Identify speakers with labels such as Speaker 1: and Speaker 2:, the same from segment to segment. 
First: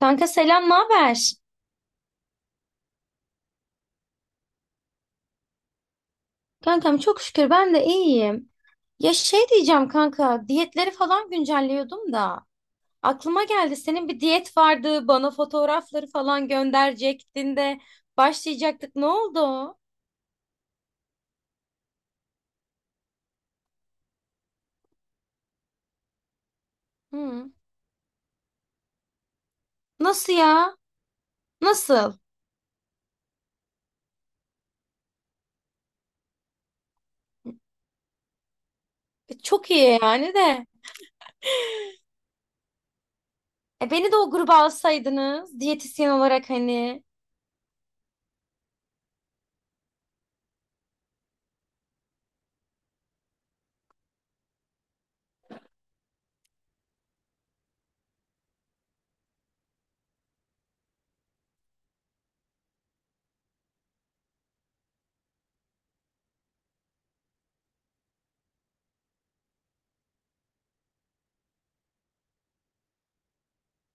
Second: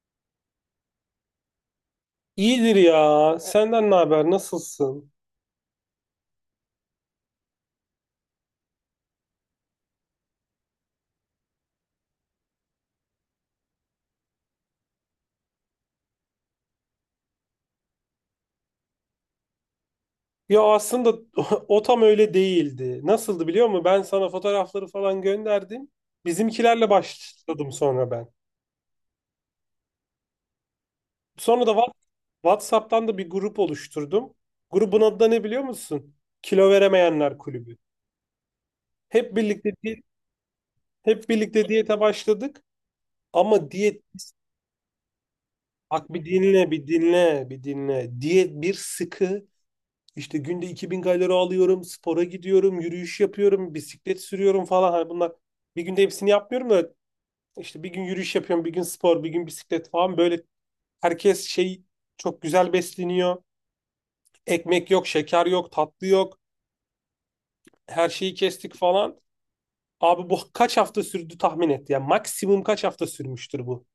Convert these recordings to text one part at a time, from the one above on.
Speaker 1: Kanka selam, ne haber?
Speaker 2: İyidir ya. Senden ne haber? Nasılsın?
Speaker 1: Kankam çok şükür ben de iyiyim. Ya şey diyeceğim kanka, diyetleri falan güncelliyordum da aklıma geldi senin bir diyet vardı, bana fotoğrafları falan gönderecektin de başlayacaktık. Ne oldu? O?
Speaker 2: Ya aslında o tam öyle değildi. Nasıldı biliyor musun? Ben sana fotoğrafları falan gönderdim. Bizimkilerle
Speaker 1: Hı.
Speaker 2: başladım sonra ben.
Speaker 1: Nasıl ya?
Speaker 2: Sonra da
Speaker 1: Nasıl?
Speaker 2: WhatsApp'tan da bir grup oluşturdum. Grubun adı da ne biliyor musun? Kilo Veremeyenler Kulübü. Hep
Speaker 1: E,
Speaker 2: birlikte
Speaker 1: çok iyi
Speaker 2: di-
Speaker 1: yani de.
Speaker 2: hep birlikte diyete başladık. Ama
Speaker 1: E,
Speaker 2: diyet,
Speaker 1: beni de o gruba alsaydınız diyetisyen
Speaker 2: bak bir
Speaker 1: olarak
Speaker 2: dinle bir
Speaker 1: hani
Speaker 2: dinle bir dinle. Diyet bir sıkı. İşte günde 2000 kalori alıyorum, spora gidiyorum, yürüyüş yapıyorum, bisiklet sürüyorum falan. Hani bunlar bir günde hepsini yapmıyorum da işte bir gün yürüyüş yapıyorum, bir gün spor, bir gün bisiklet falan. Böyle herkes şey, çok güzel besleniyor. Ekmek yok, şeker yok, tatlı yok. Her şeyi kestik falan. Abi bu kaç hafta sürdü tahmin et ya. Maksimum kaç hafta sürmüştür bu?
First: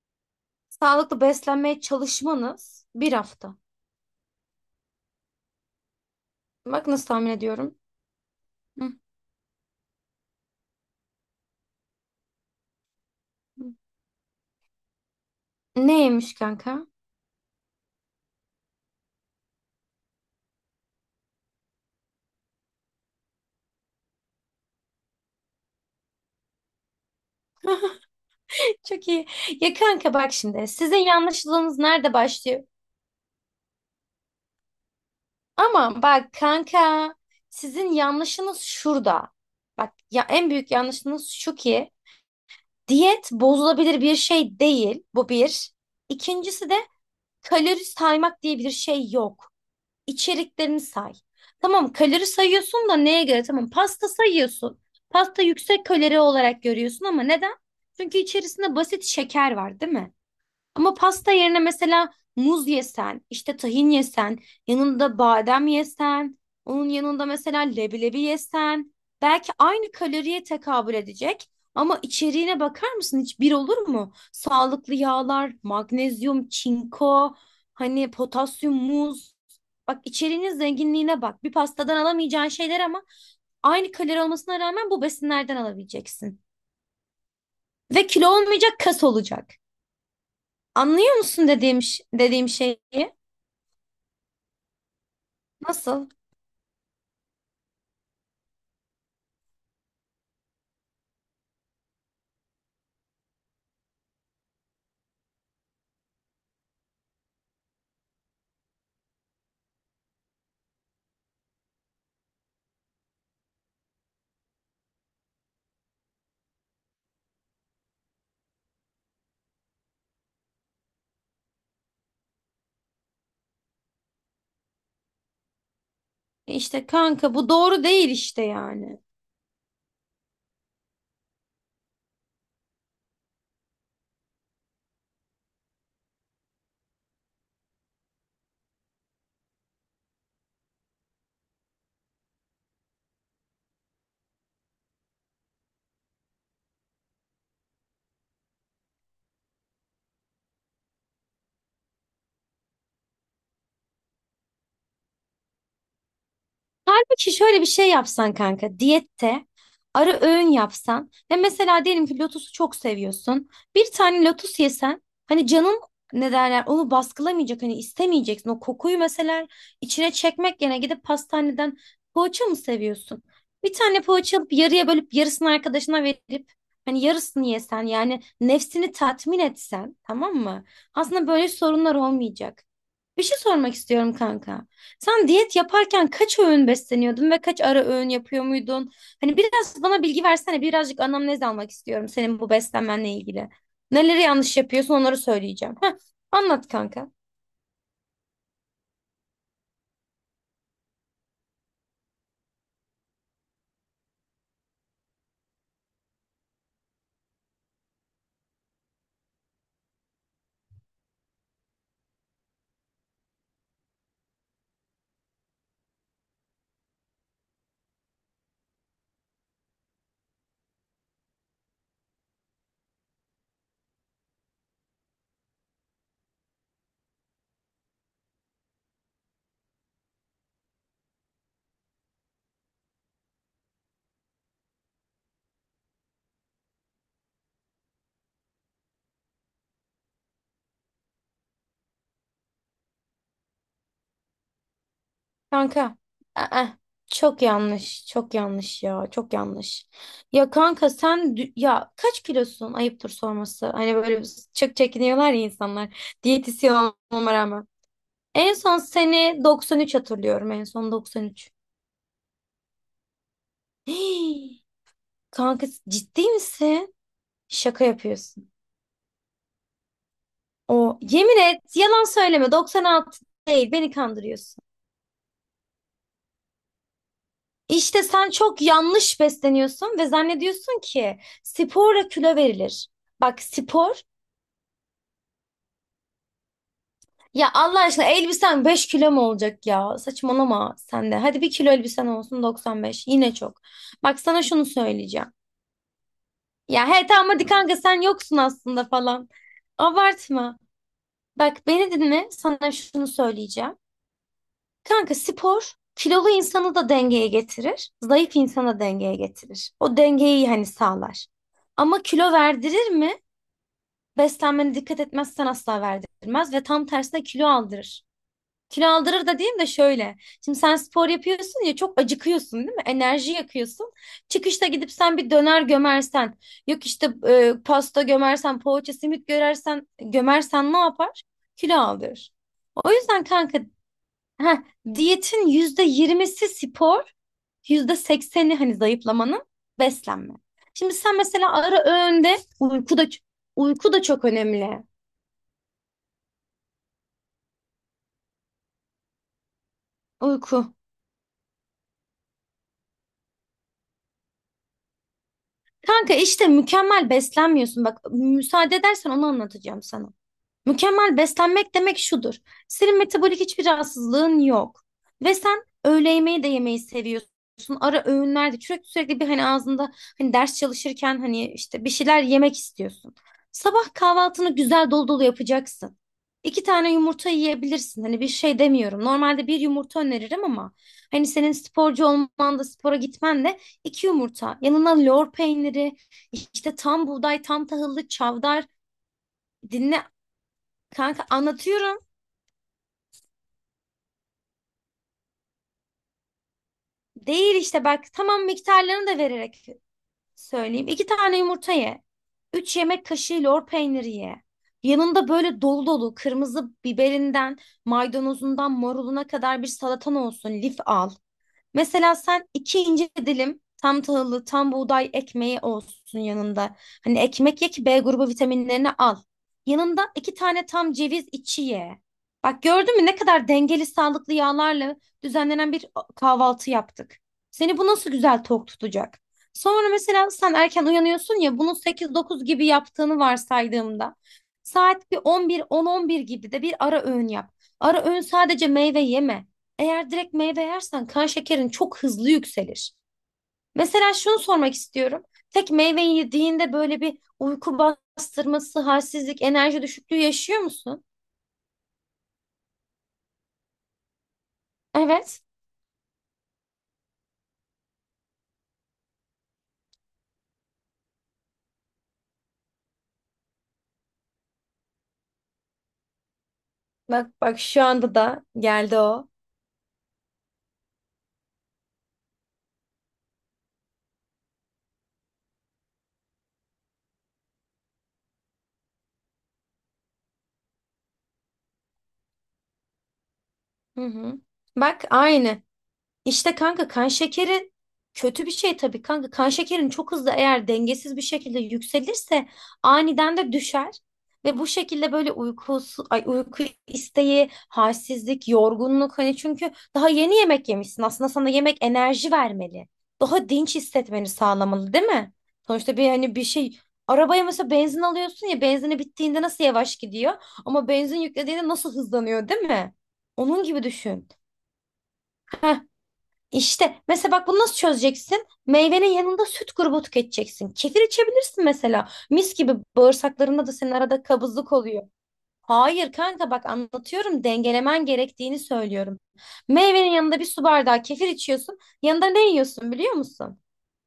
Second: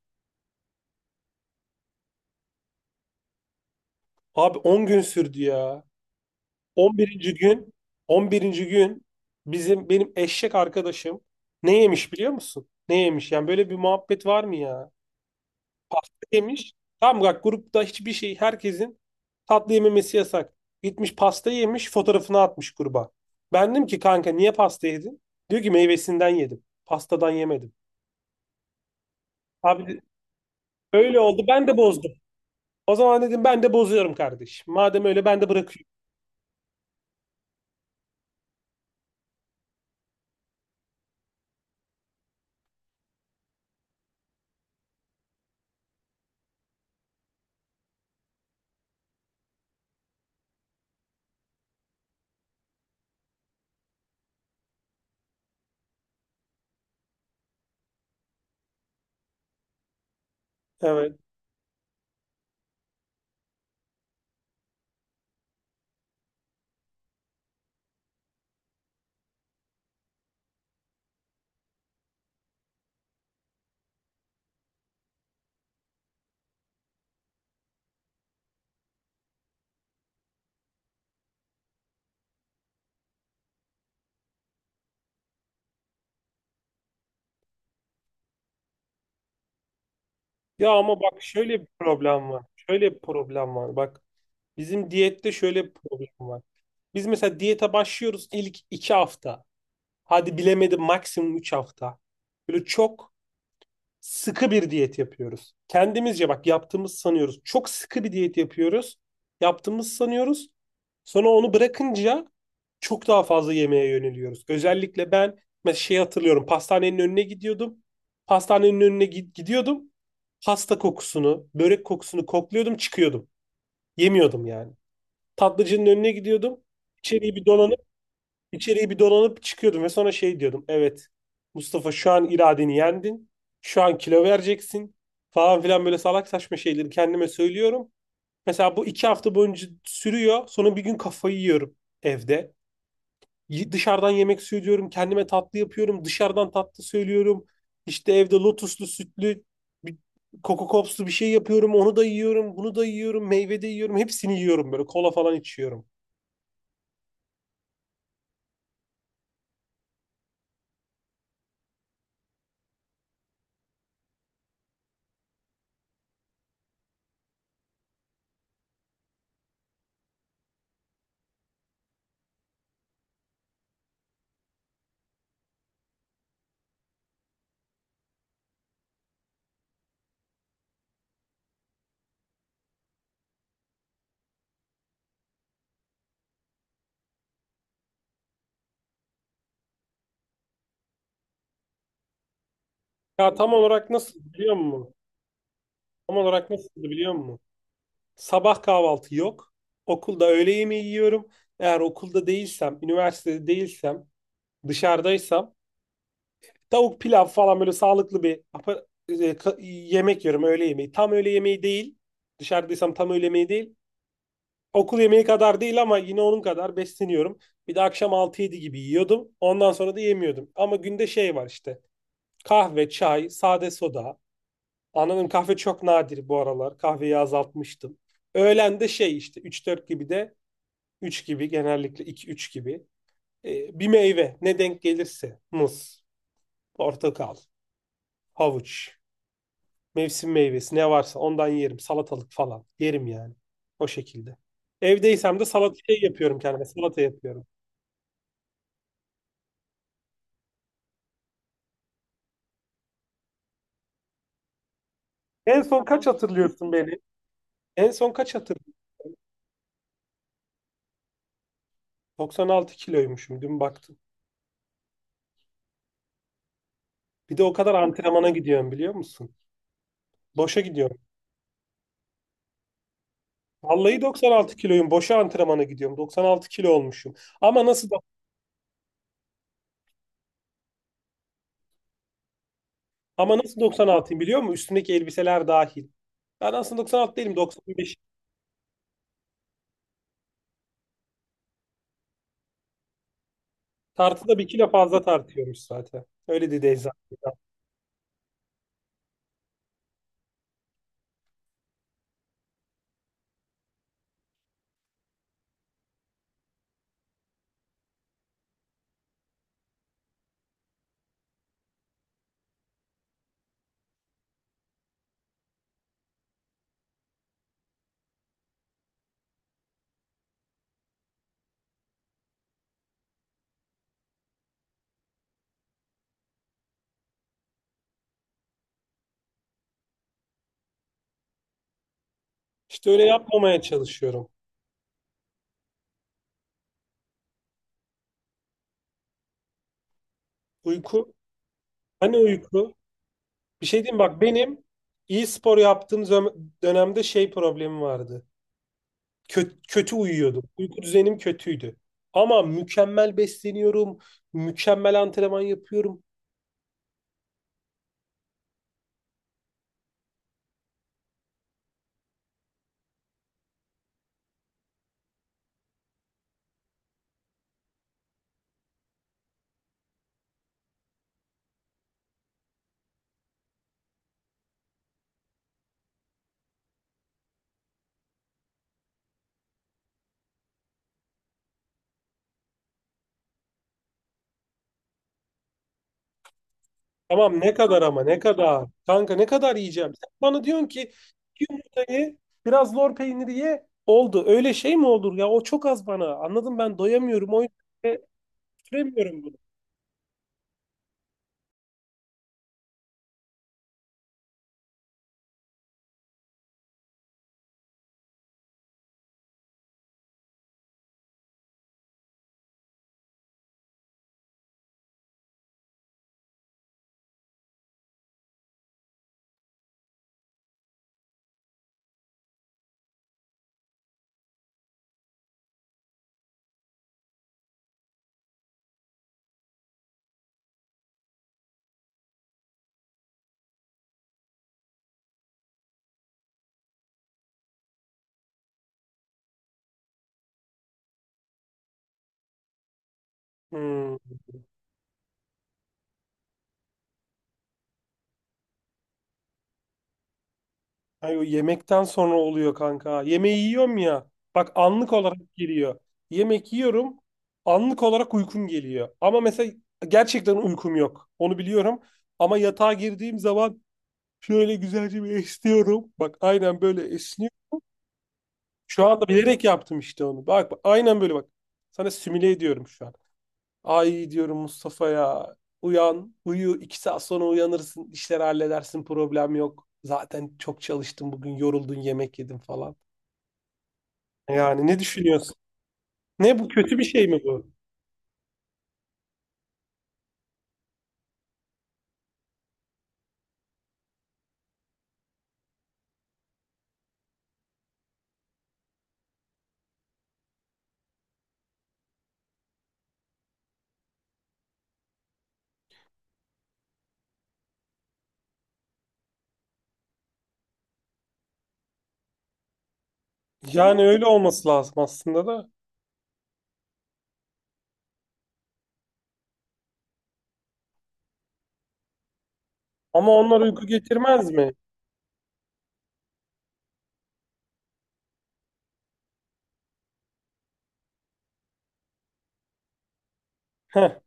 Speaker 1: sağlıklı beslenmeye çalışmanız bir hafta.
Speaker 2: Abi 10 gün sürdü ya.
Speaker 1: Bak nasıl tahmin
Speaker 2: 11. gün,
Speaker 1: ediyorum.
Speaker 2: 11.
Speaker 1: Hı.
Speaker 2: gün bizim, benim eşek arkadaşım ne yemiş biliyor musun? Ne yemiş? Yani böyle bir muhabbet var mı ya? Pasta
Speaker 1: Neymiş
Speaker 2: yemiş.
Speaker 1: kanka?
Speaker 2: Tamam, bak grupta hiçbir şey, herkesin tatlı yememesi yasak. Gitmiş pasta yemiş, fotoğrafını atmış gruba. Ben dedim ki, kanka niye pasta yedin? Diyor ki, meyvesinden yedim, pastadan yemedim.
Speaker 1: Çok iyi. Ya
Speaker 2: Abi
Speaker 1: kanka bak şimdi sizin
Speaker 2: öyle oldu, ben de
Speaker 1: yanlışlığınız
Speaker 2: bozdum.
Speaker 1: nerede başlıyor?
Speaker 2: O zaman dedim, ben de bozuyorum kardeş. Madem öyle ben de bırakıyorum.
Speaker 1: Ama bak kanka, sizin yanlışınız şurada. Bak ya en büyük yanlışınız şu ki diyet bozulabilir bir şey değil. Bu bir. İkincisi de kalori saymak diye bir şey yok. İçeriklerini say. Tamam, kalori sayıyorsun da neye göre? Tamam, pasta sayıyorsun. Pasta yüksek kalori olarak görüyorsun ama neden? Çünkü içerisinde basit şeker var, değil mi? Ama
Speaker 2: Evet.
Speaker 1: pasta yerine mesela muz yesen, işte tahin yesen, yanında badem yesen, onun yanında mesela leblebi yesen, belki aynı kaloriye tekabül edecek ama içeriğine bakar mısın, hiç bir olur mu? Sağlıklı yağlar, magnezyum, çinko, hani potasyum, muz. Bak içeriğinin zenginliğine bak. Bir pastadan alamayacağın şeyler ama aynı kalori olmasına rağmen bu besinlerden alabileceksin. Ve kilo olmayacak, kas olacak.
Speaker 2: Ya ama
Speaker 1: Anlıyor
Speaker 2: bak,
Speaker 1: musun
Speaker 2: şöyle bir
Speaker 1: dediğim
Speaker 2: problem var.
Speaker 1: dediğim şeyi?
Speaker 2: Şöyle bir problem var. Bak, bizim diyette şöyle bir
Speaker 1: Nasıl?
Speaker 2: problem var. Biz mesela diyete başlıyoruz, ilk 2 hafta. Hadi bilemedim maksimum 3 hafta. Böyle çok sıkı bir diyet yapıyoruz. Kendimizce, bak yaptığımız sanıyoruz. Çok sıkı bir diyet yapıyoruz. Yaptığımız sanıyoruz. Sonra onu bırakınca çok daha fazla yemeğe yöneliyoruz. Özellikle ben mesela şey hatırlıyorum. Pastanenin önüne gidiyordum. Pastanenin önüne gidiyordum. Pasta kokusunu, börek kokusunu kokluyordum, çıkıyordum. Yemiyordum yani. Tatlıcının önüne
Speaker 1: E,
Speaker 2: gidiyordum.
Speaker 1: İşte kanka
Speaker 2: İçeriği bir
Speaker 1: bu
Speaker 2: dolanıp
Speaker 1: doğru değil işte
Speaker 2: içeriği bir
Speaker 1: yani.
Speaker 2: dolanıp çıkıyordum ve sonra şey diyordum. Evet, Mustafa şu an iradeni yendin. Şu an kilo vereceksin, falan filan, böyle salak saçma şeyleri kendime söylüyorum. Mesela bu 2 hafta boyunca sürüyor. Sonra bir gün kafayı yiyorum evde. Dışarıdan yemek söylüyorum. Kendime tatlı yapıyorum. Dışarıdan tatlı söylüyorum. İşte evde lotuslu, sütlü bir, Coco Pops'lu bir şey yapıyorum. Onu da yiyorum, bunu da yiyorum, meyve de yiyorum. Hepsini yiyorum böyle. Kola falan içiyorum.
Speaker 1: Halbuki şöyle bir şey yapsan kanka diyette, ara öğün yapsan ve mesela diyelim ki lotusu çok seviyorsun. Bir tane lotus yesen hani canın, ne derler, onu baskılamayacak, hani istemeyeceksin. O kokuyu mesela içine çekmek yerine gidip pastaneden, poğaça mı seviyorsun? Bir tane poğaça alıp yarıya bölüp yarısını arkadaşına verip hani yarısını yesen yani nefsini tatmin etsen, tamam mı? Aslında böyle sorunlar olmayacak. Bir şey sormak istiyorum kanka. Sen diyet yaparken kaç öğün besleniyordun ve kaç ara öğün yapıyor muydun? Hani biraz bana bilgi versene, birazcık anamnez almak istiyorum senin bu beslenmenle
Speaker 2: Ya
Speaker 1: ilgili.
Speaker 2: tam olarak nasıl
Speaker 1: Neleri
Speaker 2: biliyor
Speaker 1: yanlış
Speaker 2: musun?
Speaker 1: yapıyorsun onları söyleyeceğim. Heh,
Speaker 2: Tam olarak
Speaker 1: anlat
Speaker 2: nasıl
Speaker 1: kanka.
Speaker 2: biliyor musun? Sabah kahvaltı yok. Okulda öğle yemeği yiyorum. Eğer okulda değilsem, üniversitede değilsem, dışarıdaysam, tavuk pilav falan, böyle sağlıklı bir yemek yiyorum, öğle yemeği. Tam öğle yemeği değil. Dışarıdaysam tam öğle yemeği değil. Okul yemeği kadar değil ama yine onun kadar besleniyorum. Bir de akşam altı yedi gibi yiyordum. Ondan sonra da yemiyordum. Ama günde şey var işte. Kahve, çay, sade soda. Anladım, kahve çok nadir bu aralar. Kahveyi azaltmıştım. Öğlen de şey işte üç dört gibi de, üç gibi genellikle, iki üç gibi. Bir meyve, ne denk gelirse. Muz, portakal, havuç, mevsim meyvesi ne varsa ondan yerim. Salatalık falan yerim yani. O şekilde. Evdeysem de salata
Speaker 1: Kanka.
Speaker 2: şey yapıyorum kendime.
Speaker 1: Aa,
Speaker 2: Salata
Speaker 1: çok
Speaker 2: yapıyorum.
Speaker 1: yanlış, çok yanlış ya, çok yanlış. Ya kanka sen ya kaç kilosun? Ayıptır sorması. Hani böyle çok çekiniyorlar ya
Speaker 2: En son kaç
Speaker 1: insanlar.
Speaker 2: hatırlıyorsun
Speaker 1: Diyetisyen
Speaker 2: beni?
Speaker 1: olmama rağmen.
Speaker 2: En son kaç
Speaker 1: En
Speaker 2: hatırlıyorsun?
Speaker 1: son seni 93 hatırlıyorum. En son 93.
Speaker 2: 96 kiloymuşum dün baktım.
Speaker 1: Kanka ciddi misin?
Speaker 2: Bir de o kadar
Speaker 1: Şaka
Speaker 2: antrenmana
Speaker 1: yapıyorsun.
Speaker 2: gidiyorum biliyor musun? Boşa gidiyorum.
Speaker 1: O yemin et, yalan söyleme. 96 değil, beni
Speaker 2: Vallahi 96
Speaker 1: kandırıyorsun.
Speaker 2: kiloyum. Boşa antrenmana gidiyorum. 96 kilo olmuşum. Ama nasıl da
Speaker 1: İşte sen çok yanlış besleniyorsun ve zannediyorsun ki sporla kilo verilir.
Speaker 2: ama
Speaker 1: Bak
Speaker 2: nasıl
Speaker 1: spor,
Speaker 2: 96'yım biliyor musun? Üstümdeki elbiseler dahil. Ben aslında 96 değilim,
Speaker 1: ya Allah
Speaker 2: 95.
Speaker 1: aşkına elbisen 5 kilo mu olacak ya? Saçmalama sen de. Hadi bir kilo elbisen olsun, 95. Yine çok. Bak
Speaker 2: Tartıda
Speaker 1: sana
Speaker 2: bir
Speaker 1: şunu
Speaker 2: kilo fazla
Speaker 1: söyleyeceğim.
Speaker 2: tartıyormuş zaten. Öyle dedi
Speaker 1: Ya he
Speaker 2: eczacı.
Speaker 1: tamam, hadi kanka sen yoksun aslında falan. Abartma. Bak beni dinle, sana şunu söyleyeceğim. Kanka spor kilolu insanı da dengeye getirir, zayıf insanı da dengeye getirir. O dengeyi hani sağlar. Ama kilo verdirir mi? Beslenmene dikkat etmezsen asla verdirmez ve tam tersine kilo aldırır. Kilo aldırır da diyeyim de şöyle. Şimdi sen spor yapıyorsun ya, çok acıkıyorsun değil mi? Enerji yakıyorsun. Çıkışta gidip sen bir döner gömersen, yok işte pasta gömersen, poğaça, simit görersen, gömersen ne yapar? Kilo aldırır.
Speaker 2: İşte
Speaker 1: O
Speaker 2: öyle
Speaker 1: yüzden kanka,
Speaker 2: yapmamaya çalışıyorum.
Speaker 1: heh, diyetin %20'si spor, %80'i hani zayıflamanın beslenme. Şimdi
Speaker 2: Uyku.
Speaker 1: sen mesela ara
Speaker 2: Hani
Speaker 1: öğünde
Speaker 2: uyku?
Speaker 1: uyku da,
Speaker 2: Bir şey
Speaker 1: uyku
Speaker 2: diyeyim
Speaker 1: da
Speaker 2: bak,
Speaker 1: çok
Speaker 2: benim
Speaker 1: önemli.
Speaker 2: iyi spor yaptığım dönemde şey problemi vardı. Kötü, kötü uyuyordum.
Speaker 1: Uyku.
Speaker 2: Uyku düzenim kötüydü. Ama mükemmel besleniyorum. Mükemmel antrenman yapıyorum.
Speaker 1: Kanka işte mükemmel beslenmiyorsun. Bak müsaade edersen onu anlatacağım sana. Mükemmel beslenmek demek şudur. Senin metabolik hiçbir rahatsızlığın yok. Ve sen öğle yemeği de yemeyi seviyorsun. Ara öğünlerde sürekli sürekli bir hani ağzında, hani ders çalışırken hani işte bir şeyler yemek istiyorsun. Sabah kahvaltını güzel dolu dolu yapacaksın. İki tane yumurta yiyebilirsin. Hani bir şey demiyorum. Normalde bir yumurta öneririm ama hani senin sporcu olman da spora gitmen de, iki yumurta. Yanına lor peyniri, işte tam
Speaker 2: Tamam,
Speaker 1: buğday,
Speaker 2: ne
Speaker 1: tam
Speaker 2: kadar, ama
Speaker 1: tahıllı
Speaker 2: ne kadar?
Speaker 1: çavdar,
Speaker 2: Kanka, ne kadar yiyeceğim? Sen
Speaker 1: dinle.
Speaker 2: bana diyorsun ki,
Speaker 1: Kanka, anlatıyorum.
Speaker 2: yumurtayı, biraz lor peyniri ye. Oldu. Öyle şey mi olur ya? O çok az bana. Anladım, ben doyamıyorum. O yüzden
Speaker 1: Değil işte, bak
Speaker 2: de
Speaker 1: tamam, miktarlarını da
Speaker 2: süremiyorum bunu.
Speaker 1: vererek söyleyeyim. İki tane yumurta ye. Üç yemek kaşığı lor peyniri ye. Yanında böyle dolu dolu kırmızı biberinden, maydanozundan, maruluna kadar bir salatan olsun. Lif al. Mesela sen iki ince dilim tam tahıllı, tam buğday ekmeği olsun yanında. Hani ekmek ye ki B grubu vitaminlerini al. Yanında iki tane tam ceviz içi ye. Bak gördün mü ne kadar dengeli, sağlıklı yağlarla düzenlenen bir kahvaltı yaptık. Seni bu nasıl güzel tok tutacak? Sonra mesela sen erken uyanıyorsun ya, bunu sekiz dokuz gibi yaptığını varsaydığımda saat bir on bir on on bir gibi de bir ara öğün yap. Ara öğün sadece meyve yeme. Eğer direkt meyve yersen kan şekerin çok hızlı yükselir.
Speaker 2: Hmm.
Speaker 1: Mesela şunu sormak istiyorum. Tek meyve yediğinde böyle bir uyku bastırması, halsizlik, enerji düşüklüğü yaşıyor musun?
Speaker 2: Ay, o yemekten sonra oluyor kanka. Yemeği yiyorum ya. Bak, anlık olarak
Speaker 1: Evet.
Speaker 2: geliyor. Yemek yiyorum. Anlık olarak uykum geliyor. Ama mesela gerçekten uykum yok, onu biliyorum. Ama yatağa girdiğim zaman şöyle güzelce bir esniyorum. Bak aynen böyle
Speaker 1: Bak
Speaker 2: esniyorum.
Speaker 1: bak, şu anda da
Speaker 2: Şu
Speaker 1: geldi
Speaker 2: anda
Speaker 1: o.
Speaker 2: bilerek yaptım işte onu. Bak, bak aynen böyle bak. Sana simüle ediyorum şu an. Ay, diyorum, Mustafa ya, uyan, uyu. 2 saat sonra uyanırsın. İşleri halledersin. Problem yok. Zaten çok çalıştım bugün. Yoruldun, yemek yedim falan.
Speaker 1: Hı hı.
Speaker 2: Yani ne
Speaker 1: Bak
Speaker 2: düşünüyorsun?
Speaker 1: aynı.
Speaker 2: Ne, bu
Speaker 1: İşte
Speaker 2: kötü bir
Speaker 1: kanka
Speaker 2: şey
Speaker 1: kan
Speaker 2: mi bu?
Speaker 1: şekeri kötü bir şey tabii kanka. Kan şekerin çok hızlı, eğer dengesiz bir şekilde yükselirse aniden de düşer. Ve bu şekilde böyle uykusu, ay uyku isteği, halsizlik, yorgunluk hani, çünkü daha yeni yemek yemişsin. Aslında sana yemek enerji vermeli. Daha dinç hissetmeni sağlamalı, değil mi? Sonuçta bir hani, bir şey, arabaya mesela benzin alıyorsun ya, benzini bittiğinde nasıl yavaş gidiyor ama benzin yüklediğinde nasıl hızlanıyor, değil mi? Onun
Speaker 2: Yani
Speaker 1: gibi
Speaker 2: öyle
Speaker 1: düşün.
Speaker 2: olması lazım aslında da.
Speaker 1: Heh, işte mesela bak bunu nasıl çözeceksin? Meyvenin yanında süt grubu tüketeceksin. Kefir içebilirsin mesela. Mis gibi
Speaker 2: Ama onlar uyku
Speaker 1: bağırsaklarında da senin arada
Speaker 2: getirmez mi?
Speaker 1: kabızlık oluyor. Hayır kanka, bak anlatıyorum, dengelemen gerektiğini söylüyorum. Meyvenin yanında bir su bardağı kefir içiyorsun. Yanında ne yiyorsun biliyor musun?
Speaker 2: Heh.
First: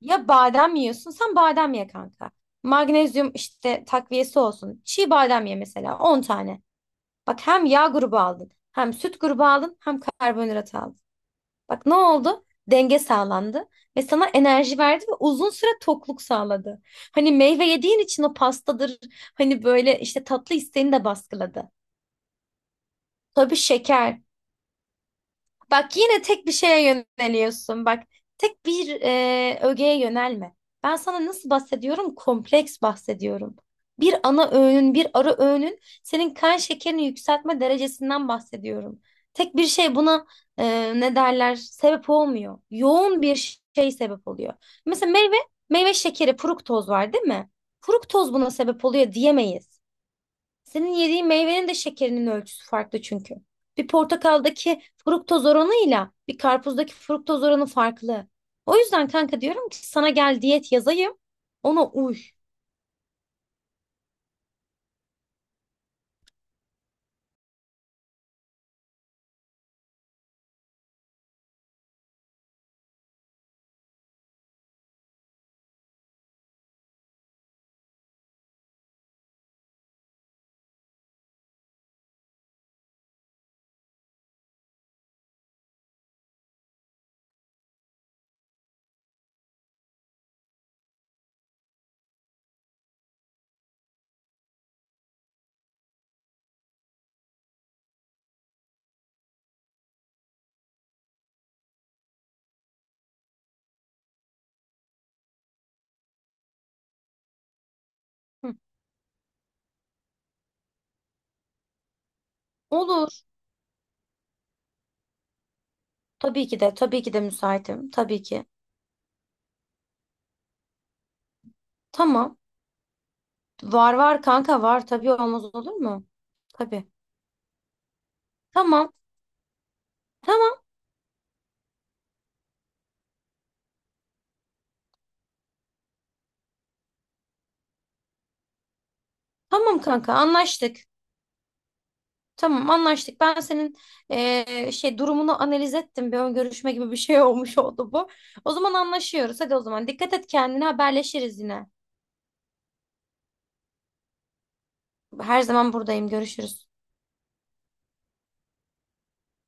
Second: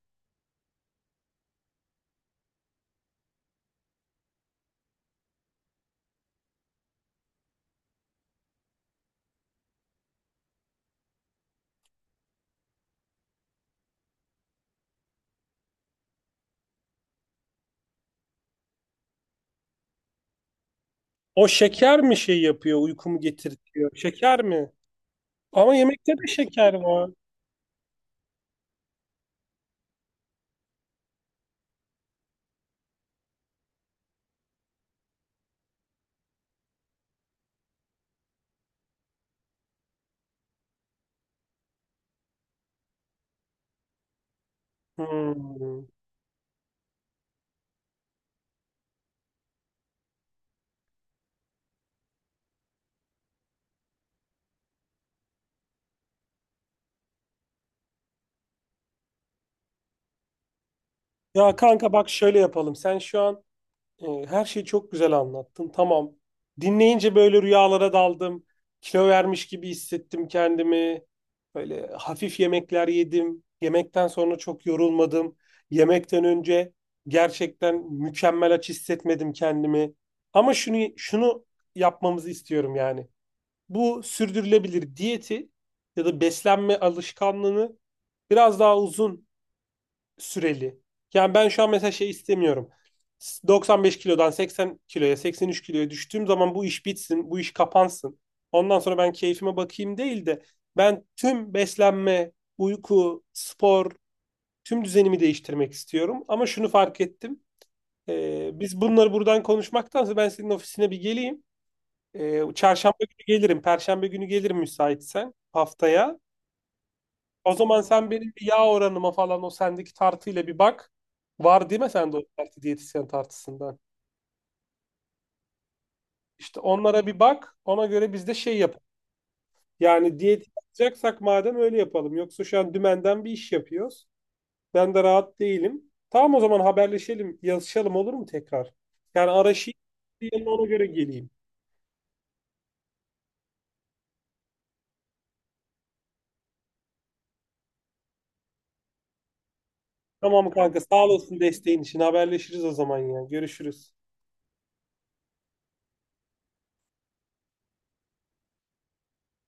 Speaker 1: Ya badem yiyorsun, sen badem ye kanka. Magnezyum işte takviyesi olsun. Çiğ badem ye mesela. 10 tane. Bak hem yağ grubu aldın, hem süt grubu aldın, hem karbonhidrat aldın. Bak ne oldu? Denge sağlandı ve sana enerji verdi ve uzun süre tokluk sağladı. Hani meyve yediğin için o pastadır, hani böyle işte tatlı isteğini de
Speaker 2: O
Speaker 1: baskıladı.
Speaker 2: şeker mi şey yapıyor, uykumu
Speaker 1: Tabii
Speaker 2: getirtiyor?
Speaker 1: şeker.
Speaker 2: Şeker mi? Ama
Speaker 1: Bak
Speaker 2: yemekte
Speaker 1: yine
Speaker 2: de
Speaker 1: tek bir
Speaker 2: şeker
Speaker 1: şeye
Speaker 2: var.
Speaker 1: yöneliyorsun. Bak tek bir ögeye yönelme. Ben sana nasıl bahsediyorum? Kompleks bahsediyorum. Bir ana öğünün, bir ara öğünün senin kan şekerini yükseltme derecesinden bahsediyorum. Tek bir şey buna, ne derler? Sebep olmuyor. Yoğun bir şey sebep oluyor. Mesela meyve,
Speaker 2: Hmm.
Speaker 1: meyve şekeri, fruktoz var değil mi? Fruktoz buna sebep oluyor diyemeyiz. Senin yediğin meyvenin de şekerinin ölçüsü farklı çünkü. Bir portakaldaki fruktoz oranıyla bir karpuzdaki fruktoz oranı farklı. O yüzden kanka diyorum ki sana, gel diyet yazayım.
Speaker 2: Ya
Speaker 1: Ona
Speaker 2: kanka bak,
Speaker 1: uy.
Speaker 2: şöyle yapalım. Sen şu an, her şeyi çok güzel anlattın. Tamam. Dinleyince böyle rüyalara daldım. Kilo vermiş gibi hissettim kendimi. Böyle hafif yemekler yedim. Yemekten sonra çok yorulmadım. Yemekten önce gerçekten mükemmel aç hissetmedim kendimi. Ama şunu yapmamızı istiyorum yani. Bu sürdürülebilir diyeti ya da beslenme alışkanlığını biraz daha uzun süreli. Yani ben şu an mesela şey istemiyorum. 95 kilodan 80 kiloya, 83 kiloya düştüğüm zaman bu iş bitsin, bu iş kapansın. Ondan sonra ben keyfime bakayım değil de ben tüm beslenme, uyku, spor, tüm düzenimi değiştirmek istiyorum. Ama şunu fark ettim. Ee,
Speaker 1: Hı.
Speaker 2: biz bunları buradan konuşmaktansa ben senin ofisine bir geleyim. Çarşamba
Speaker 1: Olur.
Speaker 2: günü gelirim, perşembe günü gelirim müsaitsen, haftaya.
Speaker 1: Tabii ki de, tabii ki de
Speaker 2: O zaman
Speaker 1: müsaitim.
Speaker 2: sen
Speaker 1: Tabii
Speaker 2: benim bir
Speaker 1: ki.
Speaker 2: yağ oranıma falan, o sendeki tartıyla bir bak. Var değil mi sende o
Speaker 1: Tamam.
Speaker 2: tartı, diyetisyen tartısından?
Speaker 1: Var var kanka var. Tabii, olmaz olur mu?
Speaker 2: İşte
Speaker 1: Tabii.
Speaker 2: onlara bir bak. Ona göre biz de şey yapalım.
Speaker 1: Tamam.
Speaker 2: Yani diyet
Speaker 1: Tamam.
Speaker 2: yapacaksak madem, öyle yapalım. Yoksa şu an dümenden bir iş yapıyoruz. Ben de rahat değilim. Tamam, o zaman haberleşelim, yazışalım olur mu tekrar? Yani araşayım,
Speaker 1: Tamam kanka,
Speaker 2: ona
Speaker 1: anlaştık.
Speaker 2: göre geleyim.
Speaker 1: Tamam, anlaştık. Ben senin şey durumunu analiz ettim. Bir ön görüşme gibi bir şey olmuş oldu bu. O zaman anlaşıyoruz. Hadi o zaman dikkat et
Speaker 2: Tamam
Speaker 1: kendine,
Speaker 2: kanka, sağ
Speaker 1: haberleşiriz
Speaker 2: olasın
Speaker 1: yine.
Speaker 2: desteğin için. Haberleşiriz o zaman ya. Görüşürüz.
Speaker 1: Her zaman buradayım. Görüşürüz.